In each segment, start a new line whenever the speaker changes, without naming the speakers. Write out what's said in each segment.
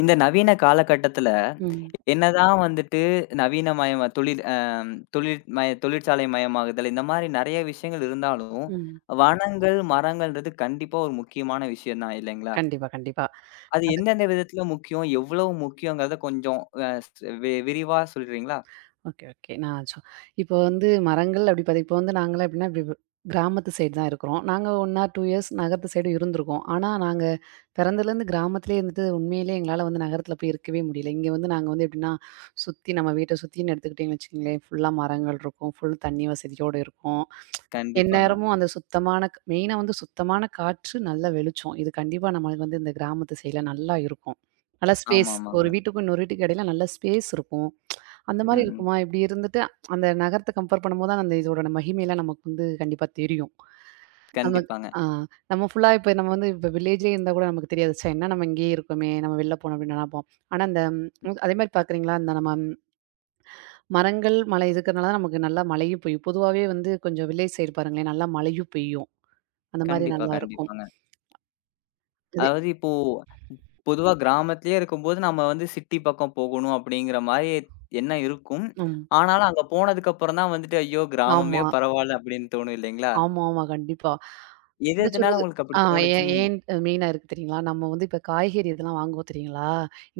இந்த நவீன காலகட்டத்துல,
ம்.
என்னதான் வந்துட்டு நவீனமயமா தொழில் அ தொழில் மய தொழிற்சாலை மயமாகுதல், இந்த மாரி நெறைய விஷயங்கள் இருந்தாலும்,
ம்.
வனங்கள், மரங்கள்ன்றது கண்டிப்பா ஒரு முக்கியமான விஷயம் தான் இல்லைங்களா?
கண்டிப்பா, கண்டிப்பா.
அது
அது.
எந்தெந்த விதத்துல முக்கியம்? எவ்வளவு முக்கியங்கிறத கொஞ்சம் அ வி விரிவா சொல்றீங்களா?
Okay, okay. நான் சொ இப்போ வந்து மரங்கள் அப்படி இப்போ வந்து நாங்கலாம் எப்படின்னா, இப்படி கிராமத்து சைடு தான் இருக்கிறோம். நாங்க 1 ஆர் 2 இயர்ஸ் நகரத்து சைடு இருந்திருக்கோம். ஆனா, நாங்க பிறந்ததுலேருந்து கிராமத்திலே இருந்துட்டு உண்மையிலேயே எங்களால வந்து நகரத்தில போய் இருக்கவே முடியல. இங்க வந்து நாங்க வந்து எப்படின்னா, சுத்தி நம்ம வீட்ட சுத்தின்னு எடுத்துக்கிட்டீங்கன்னு வச்சுக்கங்களேன், ஃபுல்லா மரங்கள் இருக்கும். ஃபுல் தண்ணி வசதியோட இருக்கும்.
கண்டிப்பாங்க.
எந்நேரமும் அந்த சுத்தமான மெயினா வந்து சுத்தமான காற்று, நல்ல வெளிச்சம். இது கண்டிப்பா நம்மளுக்கு வந்து இந்த கிராமத்து சைடுல நல்லா இருக்கும். நல்லா ஸ்பேஸ் ஒரு
ஆமாமாங்க.
வீட்டுக்கும் இன்னொரு வீட்டுக்கு இடையில நல்ல ஸ்பேஸ் இருக்கும். அந்த
ம்,
மாரி
ம்.
இருக்குமா? இப்படி இருந்துட்டு அந்த நகரத்த கம்பேர் பண்ணும்போது தான் அந்த இதோட மகிமைலாம் நமக்கு வந்து கண்டிப்பா தெரியும். நம்ம
கண்டிப்பாங்க.
ஆ நம்ம ஃபுல்லா இப்ப நம்ம வந்து இப்ப வில்லேஜ்லயே இருந்தா கூட நமக்கு தெரியாது. ச்சே! என்ன நம்ம இங்கேயே இருக்கோமே! நம்ம வெளில போனோம் அப்படின்னு நெனப்போம். ஆனா அந்த அதே மாரி பார்க்குறீங்களா? இந்த நம்ம மரங்கள், மலை இருக்கறனால தான் நமக்கு நல்லா மழையும் பெய்யும். பொதுவாவே வந்து கொஞ்சம் வில்லேஜ் சைடு பாருங்களேன், நல்லா மழையும் பெய்யும். அந்த மாரி
கண்டிப்பா,
நல்லாருக்கும்.
கண்டிப்பாங்க.
அது
அதாவது இப்போ பொதுவா கிராமத்திலேயே இருக்கும்போது, நம்ம வந்து சிட்டி பக்கம் போகணும் அப்படிங்கிற மாரி எண்ணம் இருக்கும்.
ம்.
ஆனாலும் அங்க போனதுக்கப்புறம் தான் வந்துட்டு, ஐயோ! கிராமமே
ஆமா.
பரவால்ல அப்படின்னு தோணும் இல்லைங்களா?
ஆமா, ஆமா. கண்டிப்பா.
எது
என்ன
எதுனால
சொல்றது?
உங்களுக்கு
ஆ
அப்படி
ஏன்
தோணுச்சுன்னு நீங்க?
ஏன் மெயினா இருக்கு தெரியுங்களா? நம்ம வந்து இப்ப காய்கறி இதெல்லாம் வாங்குவோம் தெரியுங்களா?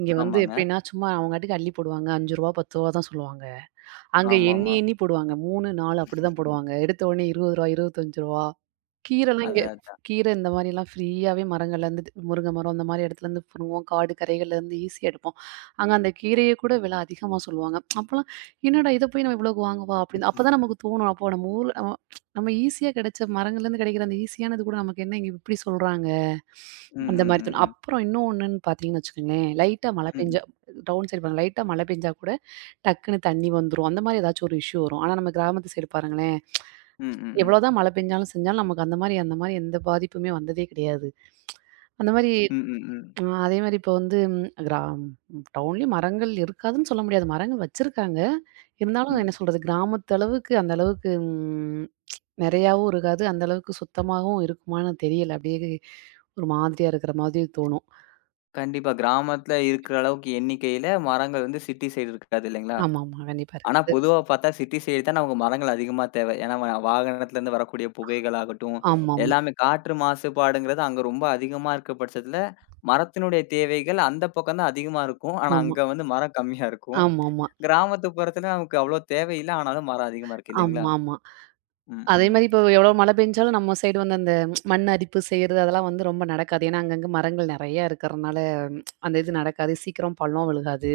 இங்க வந்து
ஆமாங்க.
எப்படின்னா, சும்மா அவங்காட்டுக்கு அள்ளி போடுவாங்க. ரூ. 5, ரூ. 10 தான் சொல்லுவாங்க. அங்க எண்ணி
ஆமாமா.
எண்ணி போடுவாங்க. 3, 4 அப்படிதான் போடுவாங்க. எடுத்த உடனே ரூ. 20, ரூ. 25 கீரைலாம் இங்க
அதான், அதான்.
கீரை இந்த மாரிலாம் ஃப்ரீயாவே மரங்கள்லேருந்து முருங்க மரம் அந்த மாரி இடத்துலருந்து புடுங்குவோம். காடு கரைகள்லேருந்து ஈஸியா எடுப்போம். அங்க அந்த கீரைய கூட விலை அதிகமா சொல்லுவாங்க. அப்பலாம் என்னடா இத போய் நம்ம இவ்வளோக்கு வாங்கவா? அப்படின்னு அப்பதான் நமக்கு தோணும். அப்போ நம்ம ஊர்ல நம்ம நம்ம ஈஸியா கிடைச்ச மரங்கள்லேருந்து கிடைக்கிற அந்த ஈஸியானது கூட நமக்கு என்ன இங்க இப்படி சொல்றாங்க?
ம்,
அந்த
ம்,
மாரி தோணும்.
ம், ம்.
அப்புறம் இன்னொன்னுன்னு பார்த்தீங்கன்னு வச்சுக்கோங்களேன், லைட்டா மழை
ம்,
பெஞ்சா
ம்.
டவுன் சைடு பாருங்க லைட்டா மழை பெஞ்சா கூட டக்குன்னு தண்ணி வந்துரும். அந்த மாரி ஏதாச்சும் ஒரு இஷ்யூ வரும். ஆனா நம்ம கிராமத்து சைடு பாருங்களேன்
ம், ம், ம்.
எவ்வளோதான் மழை பெஞ்சாலும் செஞ்சாலும் நமக்கு அந்த மாரி எந்த பாதிப்புமே வந்ததே கிடையாது. அந்த மாரி
ம், ம், ம்.
அதே மாரி இப்போ வந்து டவுன்லயும் மரங்கள் இருக்காதுன்னு சொல்ல முடியாது. மரங்கள் வச்சிருக்காங்க. இருந்தாலும் என்ன
ம்.
சொல்றது, கிராமத்து அளவுக்கு அந்த அளவுக்கு நெறையாவும் இருக்காது. அந்த அளவுக்கு சுத்தமாவும் இருக்குமான்னு தெரியல. அப்படியே ஒரு மாதிரியா இருக்கிற மாதிரி தோணும்.
கண்டிப்பா. கிராமத்தில இருக்கிற அளவுக்கு எண்ணிக்கையில மரங்கள் வந்து சிட்டி சைடு இருக்காது இல்லைங்களா?
ஆமாமா. கண்டிப்பா
ஆனா,
இருக்குது.
பொதுவா பார்த்தா சிட்டி சைடு தான் நமக்கு மரங்கள் அதிகமா தேவை. ஏன்னா, வாகனத்துலருந்து வரக்கூடிய புகைகள் ஆகட்டும்,
ஆமாமா.
எல்லாமே காற்று மாசுபாடுங்கிறது அங்க ரொம்ப அதிகமா இருக்க பட்சத்துல, மரத்தினுடைய தேவைகள் அந்த பக்கம் தான் அதிகமா இருக்கும். ஆனா,
ஆமா.
அங்க வந்து மரம் கம்மியா இருக்கும்.
ஆமாமா.
கிராமத்துப்புறத்துல நமக்கு அவ்வளோ தேவையில்ல. ஆனாலும் மரம் அதிகமா இருக்கு இல்லைங்களா?
ஆமாமா.
ம்,
அதே
ம்.
மாரி இப்போ எவ்வளோ மழை பெஞ்சாலும் நம்ம சைடு வந்து அந்த மண் அரிப்பு செய்றது அதெல்லாம் வந்து ரொம்ப நடக்காது. ஏன்னா, அங்கங்க மரங்கள் நெறையா இருக்கிறனால அந்த இது நடக்காது. சீக்கிரம் பள்ளம் விழுகாது.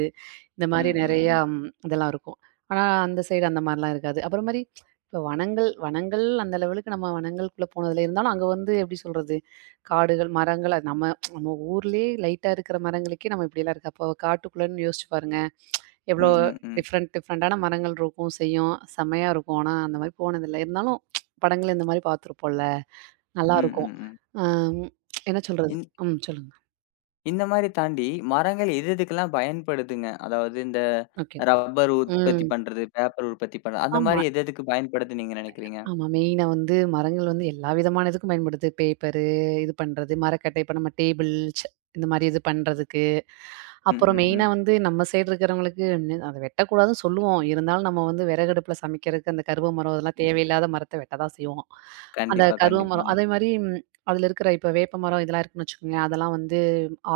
இந்த
ம்,
மாரி
ம்,
நெறையா
ம்.
இதெல்லாம் இருக்கும். ஆனா, அந்த சைடு அந்த மாரிலாம் இருக்காது. அப்புறம் மாரி இப்போ வனங்கள் வனங்கள் அந்த லெவலுக்கு நம்ம வனங்களுக்குள்ள போனதில்ல. இருந்தாலும் அங்க வந்து எப்படி சொல்றது? காடுகள், மரங்கள் அது நம்ம நம்ம ஊர்லயே லைட்டா இருக்கிற மரங்களுக்கே நம்ம இப்படிலாம் இருக்கு. அப்போ காட்டுக்குள்ளன்னு யோசிச்சு பாருங்க. எவ்வளோ
ம்,
ம்ஹ்ம்.
ம், ம்.
டிஃப்ரெண்ட் டிஃப்ரெண்டான மரங்கள் இருக்கும், செய்யும். செம்மையா இருக்கும். ஆனா, அந்த மாரி போனதில்ல. இருந்தாலும் படங்கள்ல இந்த மாரி பார்த்துருப்போம்ல. ம்ஹ்ம்.
ம்,
நல்லாருக்கும்.
ம், ம்.
அம் என்ன சொல்றது?
இந்
ம். சொல்லுங்க.
இந்த மாரி தாண்டி மரங்கள் எது எதுக்கெல்லாம் பயன்படுதுங்க? அதாவது இந்த
ஓகே.
ரப்பர் உற்பத்தி
ம்.
பண்றது, பேப்பர் உற்பத்தி பண்றது, அந்த
ஆமா.
மாரி எது எதுக்கு பயன்படுதுன்னு நீங்க நினைக்கிறீங்க?
ஆமா. மெயினா வந்து மரங்கள் வந்து எல்லா விதமான இதுக்கும் பயன்படுது. பேப்பரு இது பண்றது, மரக்கட்டை இப்ப நம்ம டேபிள், ச இந்த மாரி இது பண்றதுக்கு.
ம்,
அப்புறம்
ம்,
மெயினா
ம்.
வந்து நம்ம சைடு இருக்கிறவங்களுக்கு அத வெட்டக்கூடாதுன்னு சொல்லுவோம். இருந்தாலும் நம்ம வந்து விறகடுப்புல சமைக்கிறதுக்கு அந்த கருவ மரம் அதெல்லாம் தேவையில்லாத மரத்த வெட்ட தான் செய்வோம். அந்த
கண்டிப்பா,
கருவ மரம்
கண்டிப்பாங்க.
அதே மாரி அதில இருக்கிற இப்ப வேப்ப மரம் இதெல்லாம் இருக்குன்னு வச்சுக்கோங்களேன். அதெல்லாம் வந்து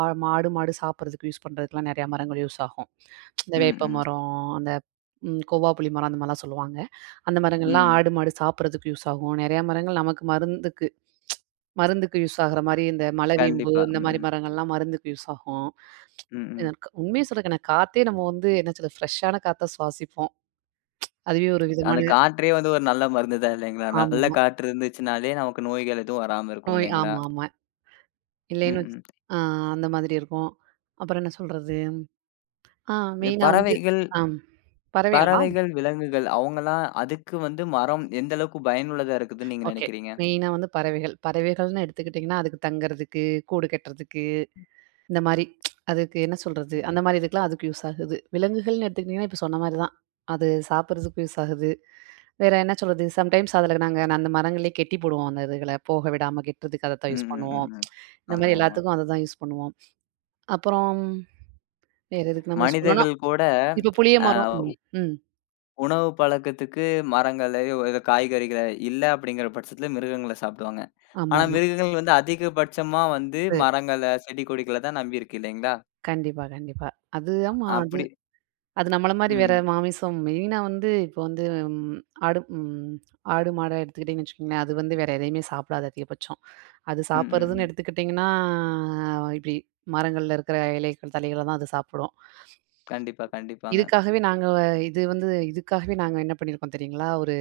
மாடு மாடு சாப்பிடுறதுக்கு யூஸ் பண்றதுக்குலாம் நெறையா மரங்கள் யூஸ் ஆகும். இந்த
ம்,
வேப்ப
ம்,
மரம், அந்த கோவா புளி மரம் அந்த மாரிலாம் சொல்லுவாங்க. அந்த ம். மரங்கள்லாம்
ம்.
ஆடு, மாடு சாப்பிடுறதுக்கு யூஸ் ஆகும். நெறையா மரங்கள் நமக்கு மருந்துக்கு மருந்துக்கு யூஸ் ஆகுற மாரி இந்த மலவேம்பு
கண்டிப்பா.
இந்த
ம்,
மாரி
ம்,
மரங்கள்லாம் மருந்துக்கு யூஸ் ஆகும்.
ம், ம்.
எனக்கு உண்மைய சொல்றேங்க நான் காத்தே நம்ம வந்து என்ன சொல்றது ஃப்ரெஷ்ஷான காத்த சுவாசிப்போம். அதுவே ஒரு விதமான
அந்த காற்றே வந்து ஒரு நல்ல மருந்து தான் இல்லைங்களா? நல்ல
ஆமாமா.
காற்று இருந்துச்சுனாலே நமக்கு நோய்கள் எதுவும் வராம இருக்கும்
நோய்
இல்லைங்களா?
ஆமா, ஆமா.
ம்,
இல்லைன்னு வச்
ம்.
ஆ அந்த மாதிரி இருக்கும். அப்புறம் என்ன சொல்றது? ஆ
இது
மெயினா வந்து
பறவைகள்
ஆம் பறவைகளா?
பறவைகள், விலங்குகள் அவங்கலாம் அதுக்கு வந்து மரம் எந்த அளவுக்கு பயனுள்ளதா இருக்குதுன்னு நீங்க
ஓகே.
நினைக்கிறீங்க?
மெயினா வந்து பறவைகள். பறவைகள்னு எடுத்துக்கிட்டீங்கன்னா, அதுக்கு தங்கறதுக்கு, கூடு கட்டுறதுக்கு, இந்த மாரி அதுக்கு என்ன சொல்றது? அந்த மாரி இதுக்கெல்லாம் அதுக்கு யூஸ் ஆகுது. விலங்குகள்னு எடுத்துக்கிட்டீங்கன்னா, இப்ப சொன்ன மாரி தான். அது சாப்பிடுறதுக்கு யூஸ் ஆகுது. வேற என்ன சொல்றது? சம்டைம்ஸ் அதில நாங்க அந்த மரங்களே கெட்டி போடுவோம். அந்த இதுகள போக விடாம கெட்டுறதுக்கு அதத்தான்
ம்,
யூஸ்
ம், ம்,
பண்ணுவோம்.
ம்.
இந்த மாரி
ஆமாமா.
எல்லாத்துக்கும் அததான் யூஸ் பண்ணுவோம். அப்புறம் வேற எதுக்கு நம்ம யூஸ் பண்ணோம்னா,
மனிதர்கள் கூட
இப்ப புளிய
அ
மரம் ம், ம்.
உணவு பழக்கத்துக்கு மரங்களயோ, இல்ல காய்கறிகள இல்ல அப்படிங்கிற பட்சத்தில மிருகங்கள சாப்பிடுவாங்க. ஆனா
ஆமாமா.
மிருகங்கள் வந்து அதிகபட்சமா வந்து
அது
மரங்கள, செடி கொடிகள தான் நம்பி இருக்கு இல்லைங்களா?
கண்டிப்பா, கண்டிப்பா. அது ஆமா. அது
அப்படி
அது நம்மள மாரி வேற
ம்.
மாமிசம் மெயினா வந்து இப்போ வந்து ஆடு ஆடு, மாடா எடுத்துக்கிட்டீங்கன்னு வச்சுக்கோங்களேன், அது வந்து வேற எதையுமே சாப்பிடாது அதிகபட்சம். அது ஓகே.
ம். ம்.
சாப்பிடுறதுன்னு
ம்.
எடுத்துக்கிட்டீங்கன்னா, இப்டி மரங்கள்ல இருக்கிற இலைகள், தழைகள தான் அது சாப்பிடும்.
கண்டிப்பா, கண்டிப்பாங்க.
இதுக்காகவே இது வந்து இதுக்காகவே நாங்க என்ன பண்ணியிருக்கோம் தெரியுங்களா? ஒரு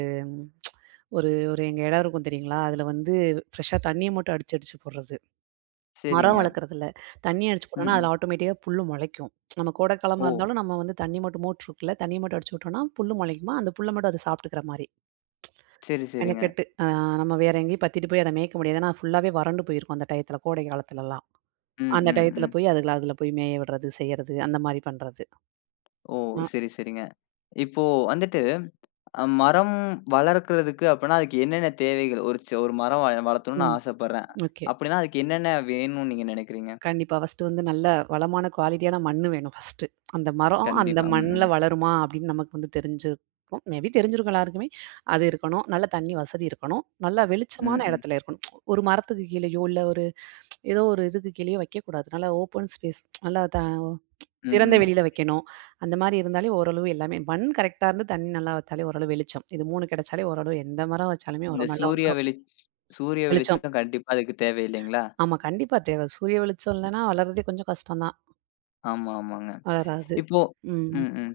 ஒரு ஒரு எங்க இடம் இருக்கும் தெரியுங்களா? அதுல வந்து ஃப்ரெஷ்ஷா தண்ணிய மட்டும் அடிச்சு அடிச்சு போடுறது. மரம்
சரிங்க.
வளர்க்குறதில்ல. தண்ணி அடிச்சு
ம்.
போட்டோம்னா,
ம்.
அதுல ஆட்டோமேட்டிக்கா புல்லு மொளைக்கும். நம்ம கோடைக்காலமா
ஓ!
இருந்தாலும் நம்ம வந்து தண்ணி மட்டும் மோட்டர் இருக்குல்ல, தண்ணி மட்டும் அடிச்சு விட்டோம்னா, புல்லு மொளைக்குமா, அந்த புல்ல மட்டும் அது சாப்பிட்டுக்கிற மாரி.
சரி, சரிங்க.
மெனக்கெட்டு அ நம்ம வேற எங்கேயும் பத்திட்டு போய் அத மேய்க்க முடியாது. ஏன்னா, ஃபுல்லாவே வறண்டு போயிருக்கும் அந்த டயத்துல, கோடை காலத்துலலாம்.
ம்.
அந்த
ம்.
டயத்துல
ம்.
போய் அதுகள அதுல அதில் போய் மேய விடுறது, செய்யறது, அந்த மாரி பண்றது.
ஓ!
அ
சரி, சரிங்க. இப்போ வந்துட்டு அ மரம் வளர்க்கிறதுக்கு அப்பன்னா, அதுக்கு என்னென்ன தேவைகள்? ஒரு மரம் வளர்த்தணும்னு நான்
ம்.
ஆசைப்படுறேன்.
ஓகே.
அப்படின்னா, அதுக்கு என்னென்ன வேணும்னு நீங்க நினைக்கிறீங்க?
கண்டிப்பா. ஃபர்ஸ்ட்டு வந்து நல்ல வளமான குவாலிட்டியான மண்ணு வேணும் ஃபர்ஸ்ட்டு. அந்த மரம் அந்த
கண்டிப்பா. ம்.
மண்ல
ம்.
வளருமா அப்படின்னு நமக்கு வந்து தெரிஞ்சிருக்கும். மே பி தெரிஞ்சிருக்கும் எல்லாருக்குமே. அது இருக்கணும். நல்ல தண்ணி வசதி இருக்கணும். நல்லா வெளிச்சமான
ம். ம்.
இடத்துல இருக்கணும். ஒரு மரத்துக்கு கீழயோ, இல்ல ஒரு ஏதோ ஒரு இதுக்கு கீழயோ வைக்கக்கூடாது. நல்லா ஓப்பன் ஸ்பேஸ் நல்லா
ம்.
திறந்த வெளியில
ம்.
வைக்கணும். அந்த மாரி இருந்தாலே ஓரளவு எல்லாமே மண் கரெக்ட்டா இருந்து தண்ணி நல்லா வச்சாலே ஓரளவு வெளிச்சம். இது 3 கிடைச்சாலே ஓரளவு எந்த மரம் வச்சாலுமே ஆமா.
இந்த
ஓரளவு நல்லா
சூரிய
வந்துரும்.
வெளிச் சூரிய
வெளிச்சம்.
வெளிச்சம் கண்டிப்பா அதுக்கு தேவை இல்லைங்களா?
ஆமா கண்டிப்பா தேவை. சூரிய வெளிச்சம் இல்லன்னா வளர்றதே கொஞ்சம் கஷ்டம் தான்.
ஆமா, ஆமாங்க.
வளராது.
இப்போ
ம்.
ம், ம்.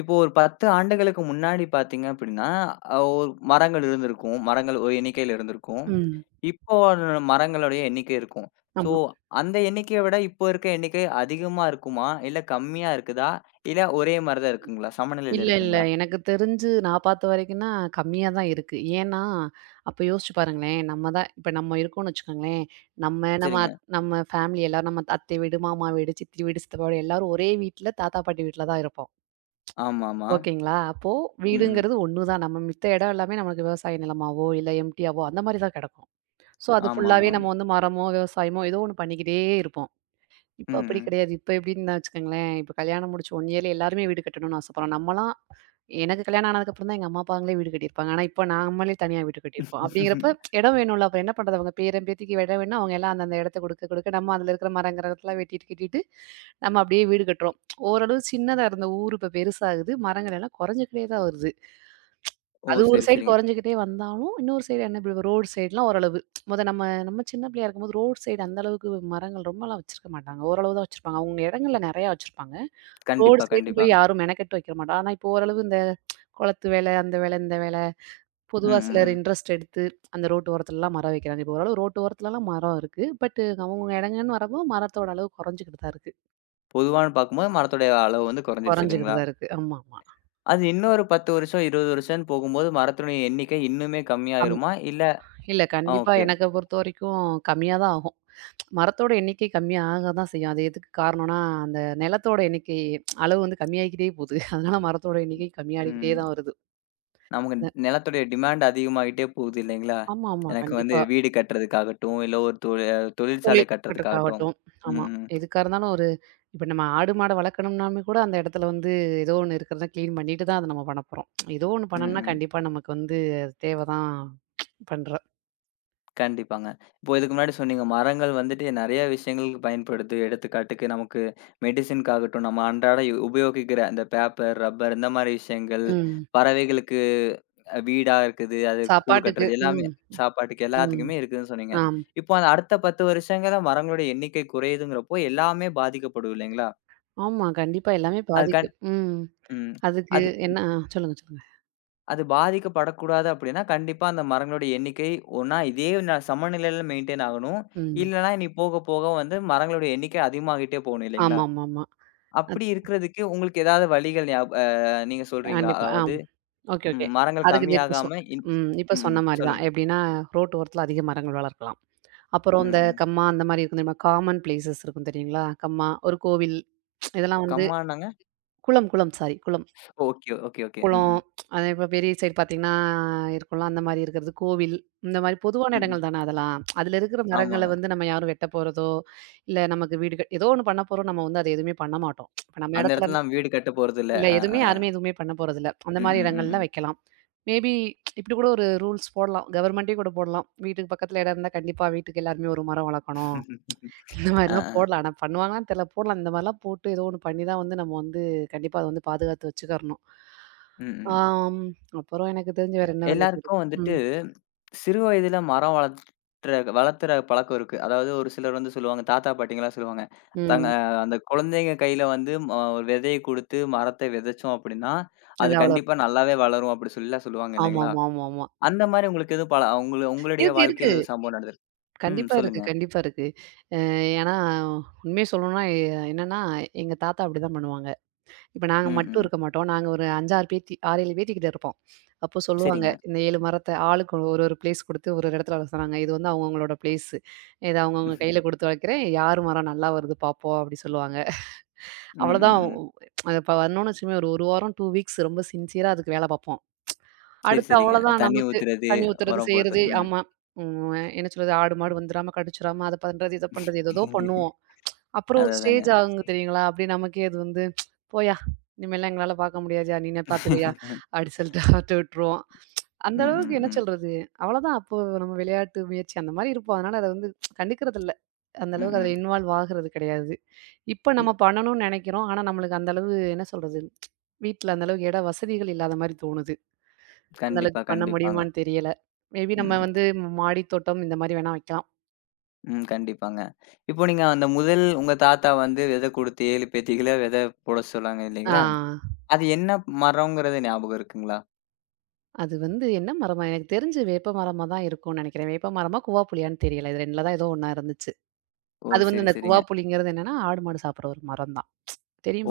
இப்போ ஒரு 10 ஆண்டுகளுக்கு முன்னாடி பார்த்தீங்க அப்படின்னா, அ ஒரு மரங்கள் இருந்திருக்கும். மரங்கள் ஒரு எண்ணிக்கையில இருந்திருக்கும்.
ம்.
இப்போ அதோட மரங்களுடைய எண்ணிக்கை இருக்கும். ஸோ,
ஆமா.
அந்த எண்ணிக்கைய விட இப்போ இருக்க எண்ணிக்கை அதிகமா இருக்குமா? இல்ல கம்மியா இருக்குதா? இல்ல ஒரே மாரி தான் இருக்குங்களா? சமநிலையில
இல்ல, இல்ல.
இருக்குங்களா?
எனக்கு தெரிஞ்சு நான் பார்த்த வரைக்கும்னா கம்மியா தான் இருக்கு. ஏன்னா, அப்ப யோசிச்சு பாருங்களேன். நம்ம தான் இப்ப நம்ம இருக்கோம்னு வச்சுக்கோங்களேன். நம்ம நம்ம
சரிங்க.
அத் நம்ம ஃபேமிலி எல்லாரும் நம்ம அத்தை வீடு, மாமா வீடு, சித்தி வீடு, சித்தப்பா வீடு எல்லாரும் ஒரே வீட்ல தாத்தா, பாட்டி வீட்ல தான் இருப்போம்.
ஆமாமா.
ஓகேங்களா? அப்போ
ம், ம்.
வீடுங்கிறது ஒண்ணு தான். நம்ம மித்த இடம் எல்லாமே நமக்கு விவசாய நிலமாவோ, இல்ல எம்ப்டியாவோ அந்த மாரி தான் கிடக்கும். ஸோ, அது ஃபுல்லாவே
ஆமாமாங்க.
நம்ம வந்து மரமோ, விவசாயமோ ஏதோ ஒண்ணு பண்ணிக்கிட்டே இருப்போம்.
ம்,
இப்ப அப்படி
ம்.
கிடையாது. இப்ப எப்படின்னா வச்சுக்கோங்களேன், இப்ப கல்யாணம் முடிச்சு 1 இயர்ல எல்லாருமே வீடு கட்டணும்னு ஆசைப்படுறோம். நம்மலாம் எனக்கு கல்யாணம் ஆனதுக்கப்புறம் தான் எங்க அம்மா, அப்பாங்களே வீடு கட்டியிருப்பாங்க. ஆனா இப்ப நாமளே தனியா வீடு கட்டியிருக்கோம். அப்படிங்கிறப்ப இடம் வேணும்ல. அப்புறம் என்ன பண்றது? அவங்க பேரன், பேத்திக்கு இடம் வேணும்னா, அவங்க எல்லாம் அந்தந்த இடத்த கொடுக்க, கொடுக்க நம்ம அதுல இருக்கிற மரம், கிரகத்தலாம் வெட்டிட்டு, கிட்டிட்டு நம்ம அப்படியே வீடு கட்டுறோம். ஓரளவு சின்னதா இருந்த ஊர் இப்ப பெருசாகுது. மரங்கள் எல்லாம் குறைஞ்சுக்கிட்டே தான் வருது.
ஓ!
அது ஒரு
சரி,
சைடு
சரிங்க.
குறைஞ்சுகிட்டே வந்தாலும், இன்னொரு சைடு என்ன இப்ப ரோடு சைடுலாம் ஓரளவு. மொத நம்ம நம்ம சின்ன பிள்ளையா இருக்கும்போது ரோடு சைடு அந்த அளவுக்கு மரங்கள் ரொம்பலாம் வச்சிருக்க மாட்டாங்க. ஓரளவு தான் வச்சிருப்பாங்க. அவங்க இடங்கள்ல நெறையா வச்சிருப்பாங்க. ரோடு
கண்டிப்பா,
சைடும் போய்
கண்டிப்பாங்க.
யாரும் மெனக்கெட்டு வைக்க மாட்டோம். ஆனா, இப்போ ஓரளவு இந்த குளத்து வேலை, அந்த வேலை, இந்த வேலை,
ம்,
பொதுவா
ம்,
சிலர்
ம்.
இன்ட்ரெஸ்ட் எடுத்து அந்த ரோட்டு ஓரத்துலலாம் மரம் வைக்கிறாங்க. இப்போ ஓரளவு ரோட்டு ஓரத்துலலாம் மரம் இருக்கு. பட் அவங்கவங்க இடங்கன்னு வரப்போ மரத்தோட அளவு குறைஞ்சுகிட்டு தான் இருக்கு.
பொதுவான்னு பார்க்கும்போது மரத்துடைய அளவு வந்து குறைஞ்சிருச்சு
குறைஞ்சுகிட்டு
இல்லைங்களா?
தான் இருக்கு. ஆமாமா.
அது இன்னொரு 10 வருஷம், 20 வருஷம்ன்னு போகும்போது, மரத்தினுடைய எண்ணிக்கை இன்னுமே
கம்
கம்மியாயிருமா? இல்ல
இல்ல
ஆ
கண்டிப்பா,
ஓகே.
எனக்கு பொறுத்தவரைக்கும் கம்மியா தான் ஆகும். மரத்தோட எண்ணிக்கை கம்மியா ஆக தான் செய்யும். அது எதுக்கு காரணம்னா, அந்த நிலத்தோட எண்ணிக்கை அளவு வந்து கம்மியாகிக்கிட்டே போது. அதனால மரத்தோட எண்ணிக்கை கம்மியாகிக்கிட்டே
ம்.
தான் வருது.
நமக்கு
அ
நிலத்துடைய டிமாண்ட் அதிகமாகிட்டே போகுது இல்லைங்களா?
ஆமா, ஆமா.
எனக்கு வந்து
கண்டிப்பா.
வீடு கட்டுறதுக்காகட்டும், இல்ல ஒரு தொ தொழிற்சாலை
தொழில்
கட்டுறதுக்காகட்டும்.
ஆகட்டும். ஆமா.
ம், ம்.
எதுக்கா இருந்தாலும் ஒரு இப்ப நம்ம ஆடு, மாட வளர்க்கணும்னாலுமே கூட அந்த இடத்துல வந்து ஏதோ ஒண்ணு இருக்கிறத கிளீன் பண்ணிட்டு தான் அத நம்ம பண்ண போறோம். ஏதோ ஒண்ணு
ம்,
பண்ணணும்னா
ம்.
கண்டிப்பா நமக்கு வந்து அது தேவை தான் பண்ற.
கண்டிப்பாங்க. இப்போ இதுக்கு முன்னாடி சொன்னீங்க, மரங்கள் வந்துட்டு நெறைய விஷயங்களுக்கு பயன்படுது. எடுத்துக்காட்டுக்கு நமக்கு மெடிசின்க்காகட்டும், நம்ம அன்றாட உபயோகிக்கிற அந்த பேப்பர், ரப்பர் இந்த மாரி விஷயங்கள்,
ம்.
பறவைகளுக்கு அ வீடா இருக்குது, அது கூடு
சாப்பாட்டுக்கு.
கட்டுறது எல்லாமே,
ம்,
சாப்பாட்டுக்கு
ம்.
எல்லாத்துக்குமே இருக்குதுன்னு சொன்னீங்க.
ஆம்.
இப்போ அந்த அடுத்த 10 வருஷங்களா மரங்களோட எண்ணிக்கை குறையுதுங்கிறப்போ எல்லாமே பாதிக்கப்படும் இல்லைங்களா?
ஆமா. கண்டிப்பா எல்லாமே
அது கண்
பாதிக்கும். ம்.
ம்.
அதுக்கு
அது
என்ன சொல்லுங்க, சொல்லுங்க.
அது பாதிக்கப்படக்கூடாது அப்படின்னா, கண்டிப்பா அந்த மரங்களுடைய எண்ணிக்கை ஒண்ணா இதே ந சமநிலையில மெயின்டெயின் ஆகணும்.
ம்.
இல்லன்னா இனி போக, போக வந்து மரங்களுடைய எண்ணிக்கை அதிகமாகிட்டே போகணும் இல்லைங்களா?
ஆமாமாமா. அது
அப்படி இருக்கிறதுக்கு உங்களுக்கு ஏதாவது வழிகள் ஞாப அ நீங்க சொல்றீங்களா?
கண்டிப்பா. ஆம்.
அதாவது
ஓகே, ஓகே.
ம் மரங்கள்
அதுக்கு நீ இப்ப சொ
கம்மியாகாம
ம். இப்ப
ம்,
சொன்ன
ம்.
மாரி தான்.
சொல்லுங்க.
எப்படின்னா, ரோட்டு ஓரத்துல அதிக மரங்கள் வளர்க்கலாம். அப்புறம்
ம்,
இந்த
ம்.
கம்மா அந்த மாரி இருக்கும் தெரியுமா? காமன் பிளேஸஸ் இருக்கும் தெரியுங்களா? கம்மா, ஒரு கோவில் இதெல்லாம் வந்து
கம்மானாங்க?
குளம், சாரி குளம்.
Okay, okay, okay. ம்,
குளம்
ம்.
அது இப்ப பெரிய சைடு பார்த்தீங்கன்னா, இருக்கும்ல. அந்த மாரி இருக்கிறது. கோவில், இந்த மாரி பொதுவான
ம்,
இடங்கள்
ம்.
தானே அதெல்லாம். அதுல இருக்கிற மரங்கள
ஆமாங்க.
வந்து நம்ம யாரும் வெட்டப் போறதோ, இல்ல நமக்கு வீடு கட் ஏதோ ஒண்ணு பண்ண போறோம். நம்ம வந்து அத எதுவுமே பண்ண மாட்டோம். இப்ப நம்ம
அந்த
இடத்துல
இடத்துல நம்ம வீடு கட்டப் போறதில்ல.
இல்ல.
அ,
எதுவுமே
அ.
யாருமே எதுவுமே பண்ண போறதில்ல. அந்த
ம்,
மாரி
ம், ம்,
இடங்கள்ல
ம்.
வைக்கலாம். மேபி இப்படி கூட ஒரு ரூல்ஸ் போடலாம். கவர்மெண்ட்டே கூட போடலாம். வீட்டுக்கு பக்கத்துல இடம் இருந்தா கண்டிப்பா வீட்டுக்கு எல்லாருமே ஒரு மரம் வளர்க்கணும். இந்த
அ,
மாரிலாம்
அ.
போடலாம். ஆனா பண்ணுவாங்களான்னு தெரியல. போடலாம். இந்த மாரிலாம் போட்டு ஏதோ ஒண்ணு பண்ணி தான் வந்து நம்ம வந்து கண்டிப்பா அத வந்து பாதுகாத்து வச்சுக்கறணும்.
ம், ம்.
ஆம். அப்புறம் எனக்கு தெரிஞ்சு வேற என்ன வழிகள்
எல்லாருக்கும்
இருக்கு?
வந்துட்டு
ம்.
சிறு வயதில மரம் வளர்த்துற பழக்கம் இருக்கு. அதாவது ஒரு சிலர் வந்து சொல்லுவாங்க, தாத்தா பாட்டிங்கலாம் சொல்லுவாங்க. தாங்க
ம்.
அந்த குழந்தைங்க கையில வந்து ஒரு விதைய குடுத்து மரத்த விதைச்சோம் அப்படின்னா, அது
நல்லா வளரும்.
கண்டிப்பா நல்லாவே வளரும் அப்படி சொல்லிலாம் சொல்லுவாங்க இல்லைங்களா?
ஆமாமா, ஆமாமா.
அந்த மாரி உங்களுக்கு எதுவும் பல உங்களுடைய
இருக்கு, இருக்கு.
வாழ்க்கையில எதுவும் சம்பவம் நடந்திருக்கு? ம்.
கண்டிப்பா இருக்கு,
சொல்லுங்க.
கண்டிப்பா இருக்கு. அ ஏன்னா உண்மைய சொல்லணும்னா என்னன்னா, எங்க தாத்தா அப்படிதான் பண்ணுவாங்க. இப்ப நாங்க
ம்,
மட்டும்
ம்.
இருக்க மாட்டோம். நாங்க ஒரு 5, 6 பேத்தி 6, 7 பேத்திக்கிட்ட இருப்போம். அப்போ சொல்லுவாங்க,
சரிங்க.
இந்த 7 மரத்த ஆளுக்கு ஒரு ஒரு பிளேஸ் குடுத்து ஒரு ஒரு இடத்துல வளர சொன்னாங்க. இது வந்து அவங்கவங்களோட பிளேஸு. இத அவங்கவங்க கையில குடுத்து வளர்க்கிறேன். யார் மரம் நல்லா வருது பார்ப்போம் அப்படி சொல்லுவாங்க.
ம், ம்,
அவ்வளோதான்
ம்.
அது இப்ப வரணும்னு வச்சுக்கோங்களேன் ஒரு 1 வாரம் 2 வீக்ஸ் ரொம்ப சின்சியரா அதுக்கு வேல பார்ப்போம்.
சரி,
அடுத்து
சரிங்க.
அவ்வளோதான்
தண்ணி
நமக்கு
ஊத்துறது,
தண்ணி ஊத்துறது,
உரம்
செய்றது
போடுறது. ம்.
ஆமா. ம் என்ன சொல்றது ஆடு, மாடு வந்துராம, கடிச்சிராம அத பண்றது, இத பண்றது ஏதேதோ பண்ணுவோம். அப்புறம் ஒரு
அதான், அதாங்க.
ஸ்டேஜ் ஆகுங்க தெரியுங்களா? அப்படியே நமக்கே அது வந்து, "போயா, இனிமேல்லாம் எங்களால பார்க்க முடியாதுயா, நீனே பார்த்துக்கயா" அப்படி சொல்லிட்டு அவட்ட விட்டுருவோம். அந்த
ம்,
அளவுக்கு
ம்,
என்ன
ம்.
சொல்றது? அவ்வளோதான் அப்போ நம்ம விளையாட்டு முயற்சி அந்த மாரி இருப்போம். அதனால அத வந்து கண்டுக்கிறதில்ல. அந்த
ம்,
அளவுக்கு அதுல
ம்.
இன்வால்வ் ஆகுறது கிடையாது. இப்ப நம்ம பண்ணணும்னு நெனைக்கிறோம். ஆனா, நம்மளுக்கு அந்த அளவு என்ன சொல்றது? வீட்ல அந்த அளவுக்கு இட வசதிகள் இல்லாத மாரி தோணுது. அந்த
கண்டிப்பா,
அளவுக்கு பண்ண
கண்டிப்பாங்க.
முடியுமான்னு தெரியல. மேபி நம்ம
ம்,
வந்து மாடி தோட்டம் இந்த மாரி வேணா வைக்கலாம்.
ம். கண்டிப்பாங்க. இப்போ நீங்க அந்த முதல் உங்க தாத்தா வந்து விதை குடுத்து 7 பேத்திகள விதை போட சொன்னாங்க
ஆ.
இல்லைங்களா? அது என்ன மரம்ங்கிறது ஞாபகம் இருக்குங்களா?
அது வந்து என்ன மரமா? எனக்கு தெரிஞ்சு வேப்ப மரமா தான் இருக்கும்னு நெனைக்கிறேன். வேப்ப மரமா, குவாப்புளியான்னு தெரியல. இது 2ல தான் ஏதோ ஒண்ணா இருந்துச்சு.
ஓ!
அது வந்து
சரி,
இந்த
சரிங்க.
குவாப்புளிங்கிறது என்னன்னா, ஆடு, மாடு சாப்பிடுற ஒரு மரம் தான்.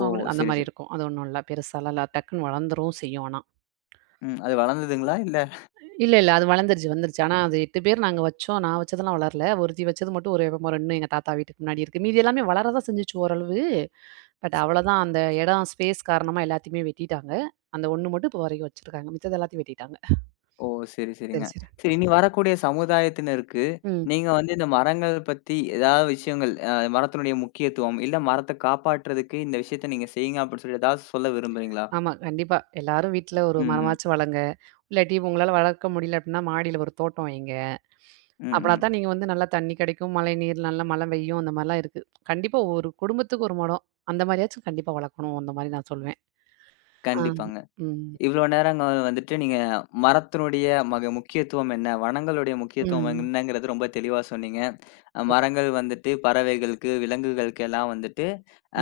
ஓ!
உங்களுக்கு? அந்த
சரி,
மாரி
சரி.
இருக்கும். அது ஒண்ணும் இல்ல. பெருசாலாம் இல்ல. டக்குன்னு வளர்ந்துரும் செய்யும் ஆனா.
ம். அது வளர்ந்ததுங்களா? இல்ல?
இல்ல, இல்ல. அது வளர்ந்துருச்சு, வந்துருச்சு. ஆனா அது 8 பேர் நாங்க வச்சோம். நான் வச்சதெல்லாம் வளரல. ஒருத்தி வச்சது மட்டும் ஒரு வேப்ப மரம் இன்னும் எங்க தாத்தா வீட்டுக்கு முன்னாடி இருக்கு. மீதி எல்லாமே வளர தான் செஞ்சுச்சு ஓரளவு. பட் அவ்வளதான் அந்த இடம், ஸ்பேஸ் காரணமா எல்லாத்தையுமே வெட்டிட்டாங்க. அந்த ஒண்ணு மட்டும் இப்போ வரைக்கும் வச்சிருக்காங்க. மித்தது எல்லாத்தையும் வெட்டிட்டாங்க.
ஓ! சரி,
சரி,
சரிங்க.
சரி.
சரி, இனி வரக்கூடிய சமுதாயத்தினருக்கு
ம்.
நீங்க வந்து இந்த மரங்கள் பத்தி ஏதாவது விஷயங்கள் அ மரத்தினுடைய முக்கியத்துவம், இல்ல மரத்த காப்பாற்றுறதுக்கு இந்த விஷயத்த நீங்க செய்யுங்க அப்படின்னு சொல்லி ஏதாவது சொல்ல விரும்புறீங்களா?
ஆமா. கண்டிப்பா. எல்லாரும் வீட்ல ஒரு
ம், ம்.
மரமாச்சும் வளங்க. இல்லாட்டி உங்களால வளர்க்க முடியல அப்டின்னா, மாடியில ஒரு தோட்டம் வைங்க.
ம்,
அப்பனா
ம்.
தான் நீங்க வந்து நல்லா தண்ணி கிடைக்கும், மழை நீர், நல்லா மழை பெய்யும். அந்த மாரிலாம் இருக்கு. கண்டிப்பா ஒரு குடும்பத்துக்கு ஒரு மரம். அந்த மாரியாச்சும் கண்டிப்பா வளர்க்கணும். அந்த மாரி நான் சொல்லுவேன். ஆ.
கண்டிப்பாங்க.
ம்.
இவ்வளோ நேரங்க வந்துட்டு நீங்க மரத்தினுடைய முக்கியத்துவம் என்ன? வனங்களுடைய முக்கியத்துவம்
ம்.
என்னங்கிறது ரொம்ப தெளிவா சொன்னீங்க. அ மரங்கள் வந்துட்டு பறவைகளுக்கு, விலங்குகளுக்கு எல்லாம் வந்துட்டு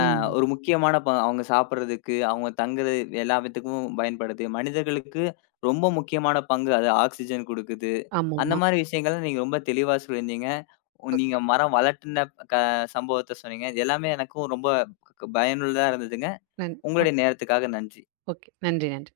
அ ஒரு முக்கியமான அவங்க சாப்பிடுறதுக்கு, அவங்க தங்குறது எல்லாத்துக்கும் பயன்படுது. மனிதர்களுக்கு ரொம்ப முக்கியமான பங்கு அது ஆக்ஸிஜன் குடுக்குது. அந்த
ஆமாமா.
மாரி விஷயங்கள நீங்க ரொம்ப தெளிவா சொல்லியிருந்தீங்க. நீங்க
ஓகே.
மரம் வளர்த்தின க சம்பவத்த சொன்னீங்க. இது எல்லாமே எனக்கும் ரொம்ப பயனுள்ளதா இருந்ததுங்க.
நன் ஓக்
உங்களுடைய நேரத்துக்காக நன்றி.
ஓகே. நன்றி, நன்றி.